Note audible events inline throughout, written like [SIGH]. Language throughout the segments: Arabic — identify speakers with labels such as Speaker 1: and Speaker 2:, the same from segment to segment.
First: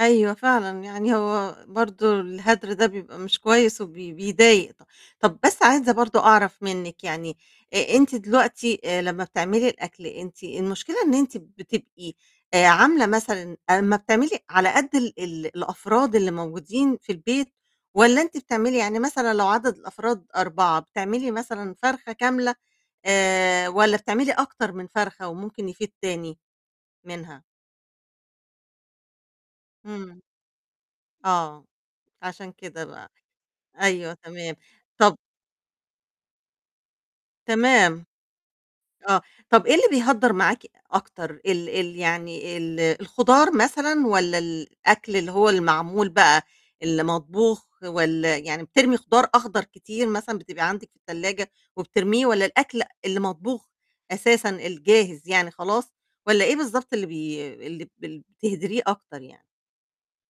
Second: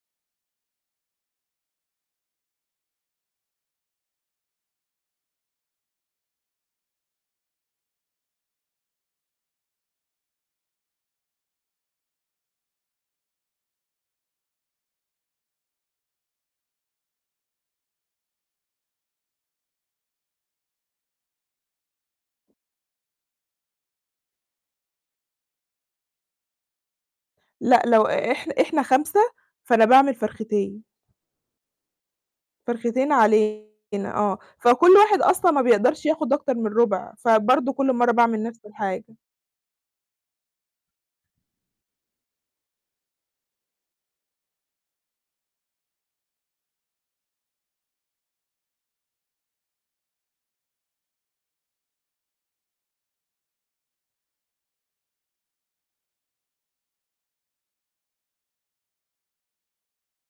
Speaker 1: أيوة فعلًا، يعني هو برضو الهدر ده بيبقى مش كويس وبي بيضايق ط طب بس عايزة برضو أعرف منِك، يعني أ أنتِ دلوقتي، آآ، لمّا بتعملي الأكل، أنتِ المشكلة إن أنتِ بتبقي آآ، عاملة مثلًا أمّا بتعملي على قد ال ال الأفراد اللي موجودين في البيت، والّا أنتِ بتعملي يعني مثلًا لو عدد الأفراد 4 بتعملي مثلًا فرخة كاملة، آآ، والّا بتعملي أكتر من فرخة، وممكن يفيض تاني منها؟
Speaker 2: لأ، لو إح إحنا 5 فأنا باعمل
Speaker 1: إمم.
Speaker 2: فرختين.
Speaker 1: آه، عشان كده بقى.
Speaker 2: فرختين علينا
Speaker 1: أيوة،
Speaker 2: آه.
Speaker 1: تمام.
Speaker 2: فكل
Speaker 1: طب
Speaker 2: واحد أصلًا ما بيقدرش ياخد أكتر من ربع، فبرضه كل
Speaker 1: تمام.
Speaker 2: مرّة باعمل نفس الحاجة.
Speaker 1: آه. طب إيه اللي بيهدّر معاكِ أكتر؟ ال ال يعني ال الخضار مثلًا والّا الأكل اللي هو المعمول بقى، اللي مطبوخ والّا يعني بترمي خضار أخضر كتير مثلًا بتبقى عندِك في التلاجة وبترميه، والّا الأكل اللي مطبوخ أساسًا الجاهز يعني خلاص، والّا إيه بالضبط اللي بي اللي بل بتهدريه أكتر يعني؟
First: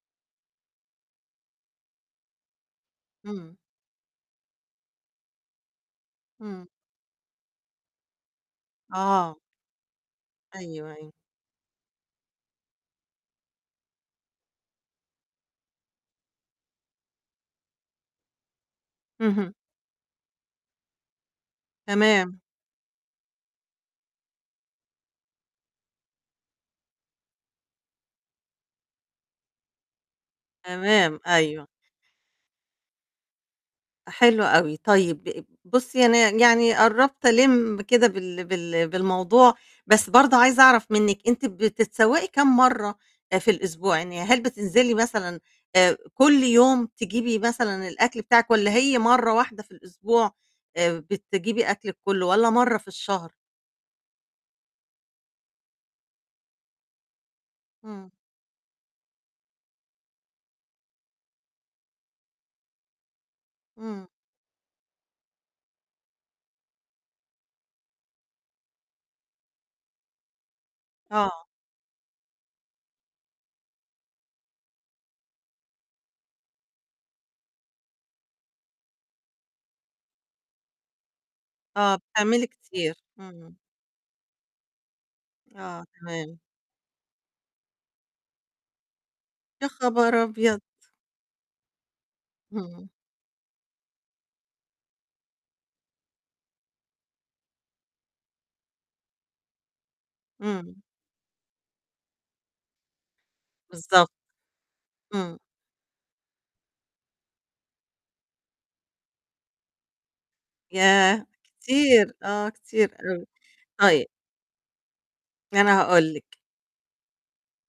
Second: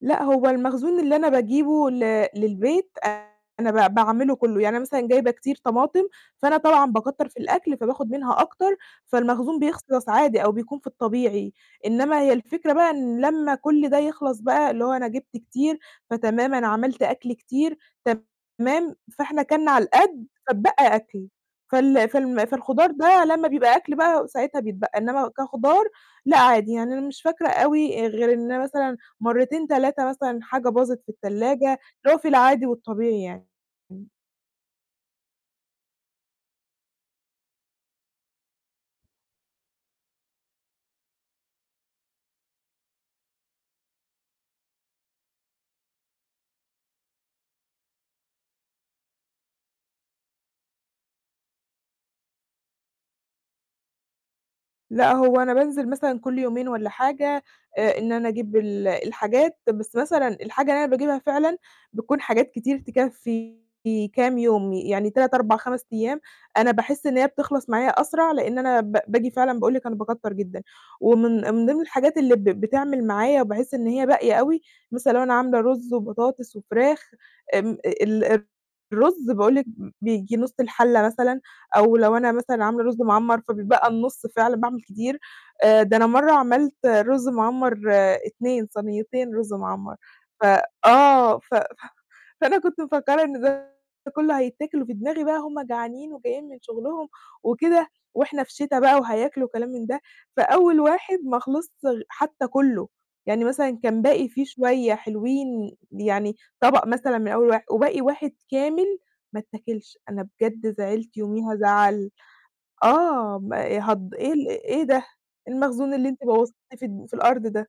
Speaker 2: لأ، هو المخزون اللي أنا باجيبه ل للبيت، آآ
Speaker 1: امم.
Speaker 2: أنا ب باعمله كُلّه، يعني أنا مثلًا جايبة كتير طماطم، فأنا
Speaker 1: امم.
Speaker 2: طبعًا باكتّر في الأكل، فباخد منها أكتر،
Speaker 1: آه.
Speaker 2: فالمخزون بيخلص عادي أو بيكون في
Speaker 1: أيوه، أيوه.
Speaker 2: الطبيعي. إنمّا هي الفكرة بقى إن لمّا كل ده يخلص بقى، اللي هو أنا جِبت كتير، فتمام أنا عملت أكل كتير، تمام فإحنا
Speaker 1: اهم.
Speaker 2: كَلنا على القد، فاتبقى أكل. فال
Speaker 1: تمام.
Speaker 2: فالم فالخضار ده لمّا بيبقى أكل بقى ساعتها بيتبقّى، إنما كخضار لأ، عادي يعني أنا مش فاكرة أوي غير إن أنا مثلًا، مرتين 3 مثلًا حاجة باظت في
Speaker 1: تمام، أيوه.
Speaker 2: التلاجة، اللي هو في العادي والطبيعي يعني. [UNINTELLIGIBLE]
Speaker 1: حلو أوي، طيب بُصّي، أنا ي يعني قربت ألِمّ كده بال بال بالموضوع، بس برضو عايزة أعرف منِك أنتِ بتتسوّقي كام مرّة آآ في الأسبوع؟ يعني هل بتنزلي مثلًا، آآ كل يوم تجيبي مثلًا الأكل بتاعِك، والّا هي مرّة واحدة في الأسبوع، آآ، بتجيبي أكلِك كُلّه، والّا مرّة في الشهر؟
Speaker 2: لأ، هو أنا بانزِل مثلًا كل يومين والّا حاجة، آآ،
Speaker 1: إمم.
Speaker 2: إن أنا أجيب ال الحاجات، بس مثلًا الحاجة اللي أنا باجيبها فعلًا بتكون حاجات كتير تكفّي
Speaker 1: إمم.
Speaker 2: كام يوم، يعني 3،4،5 أيام، أنا باحس إن هي بتخلص معايا أسرع، لإن أنا ب باجي فعلًا باقول لِك أنا باكتّر جدًا.
Speaker 1: آه.
Speaker 2: ومن من ضمن الحاجات اللي ب بتعمل معايا، وبحس إن هي باقية أوي، مثلًا لو أنا عاملة رز وبطاطس وفراخ، آمم، ال الرز باقول لِك ب بييجي نُص الحلة مثلًا،
Speaker 1: آه،
Speaker 2: أو لو أنا
Speaker 1: بتعملي
Speaker 2: مثلًا عاملة
Speaker 1: كتير.
Speaker 2: رز معَمّر،
Speaker 1: اهم.
Speaker 2: فبيتبقى النُص، فعلًا باعمل كتير. آآ،
Speaker 1: آه،
Speaker 2: ده أنا مرّة
Speaker 1: تمام.
Speaker 2: عملت رز معَمّر 2 صنيتين رز
Speaker 1: يا
Speaker 2: معَمّر،
Speaker 1: خبر
Speaker 2: ف
Speaker 1: أبيض!
Speaker 2: آه، ف ف فأنا كنت
Speaker 1: اهم.
Speaker 2: مفكّرة إن ده كُلّه هيتاكل، وفي دماغي بقى هُم جعانين وجايين من شُغلهُم وكده، وإحنا في شتا بقى وهياكلوا وكلام من ده. فأول
Speaker 1: إمم.
Speaker 2: واحد ما خلِصش غ حتى كُلّه، يعني مثلًا، كان
Speaker 1: بالضبط،
Speaker 2: باقي فيه شوية
Speaker 1: امم.
Speaker 2: حلوين، يعني طبق مثلًا من أول واح وباقي 1 كامل ما اتاكِلش. أنا بجد زعِلت
Speaker 1: ياه!
Speaker 2: يوميها زعَلّ
Speaker 1: كتير، آه كتير أوي.
Speaker 2: آه، ما
Speaker 1: طيب
Speaker 2: هض إيه ال إيه ده؟ إيه
Speaker 1: أنا
Speaker 2: المخزون اللي
Speaker 1: هاقول
Speaker 2: أنتِ
Speaker 1: لِك.
Speaker 2: بوّظتيه في الد في الأرض ده؟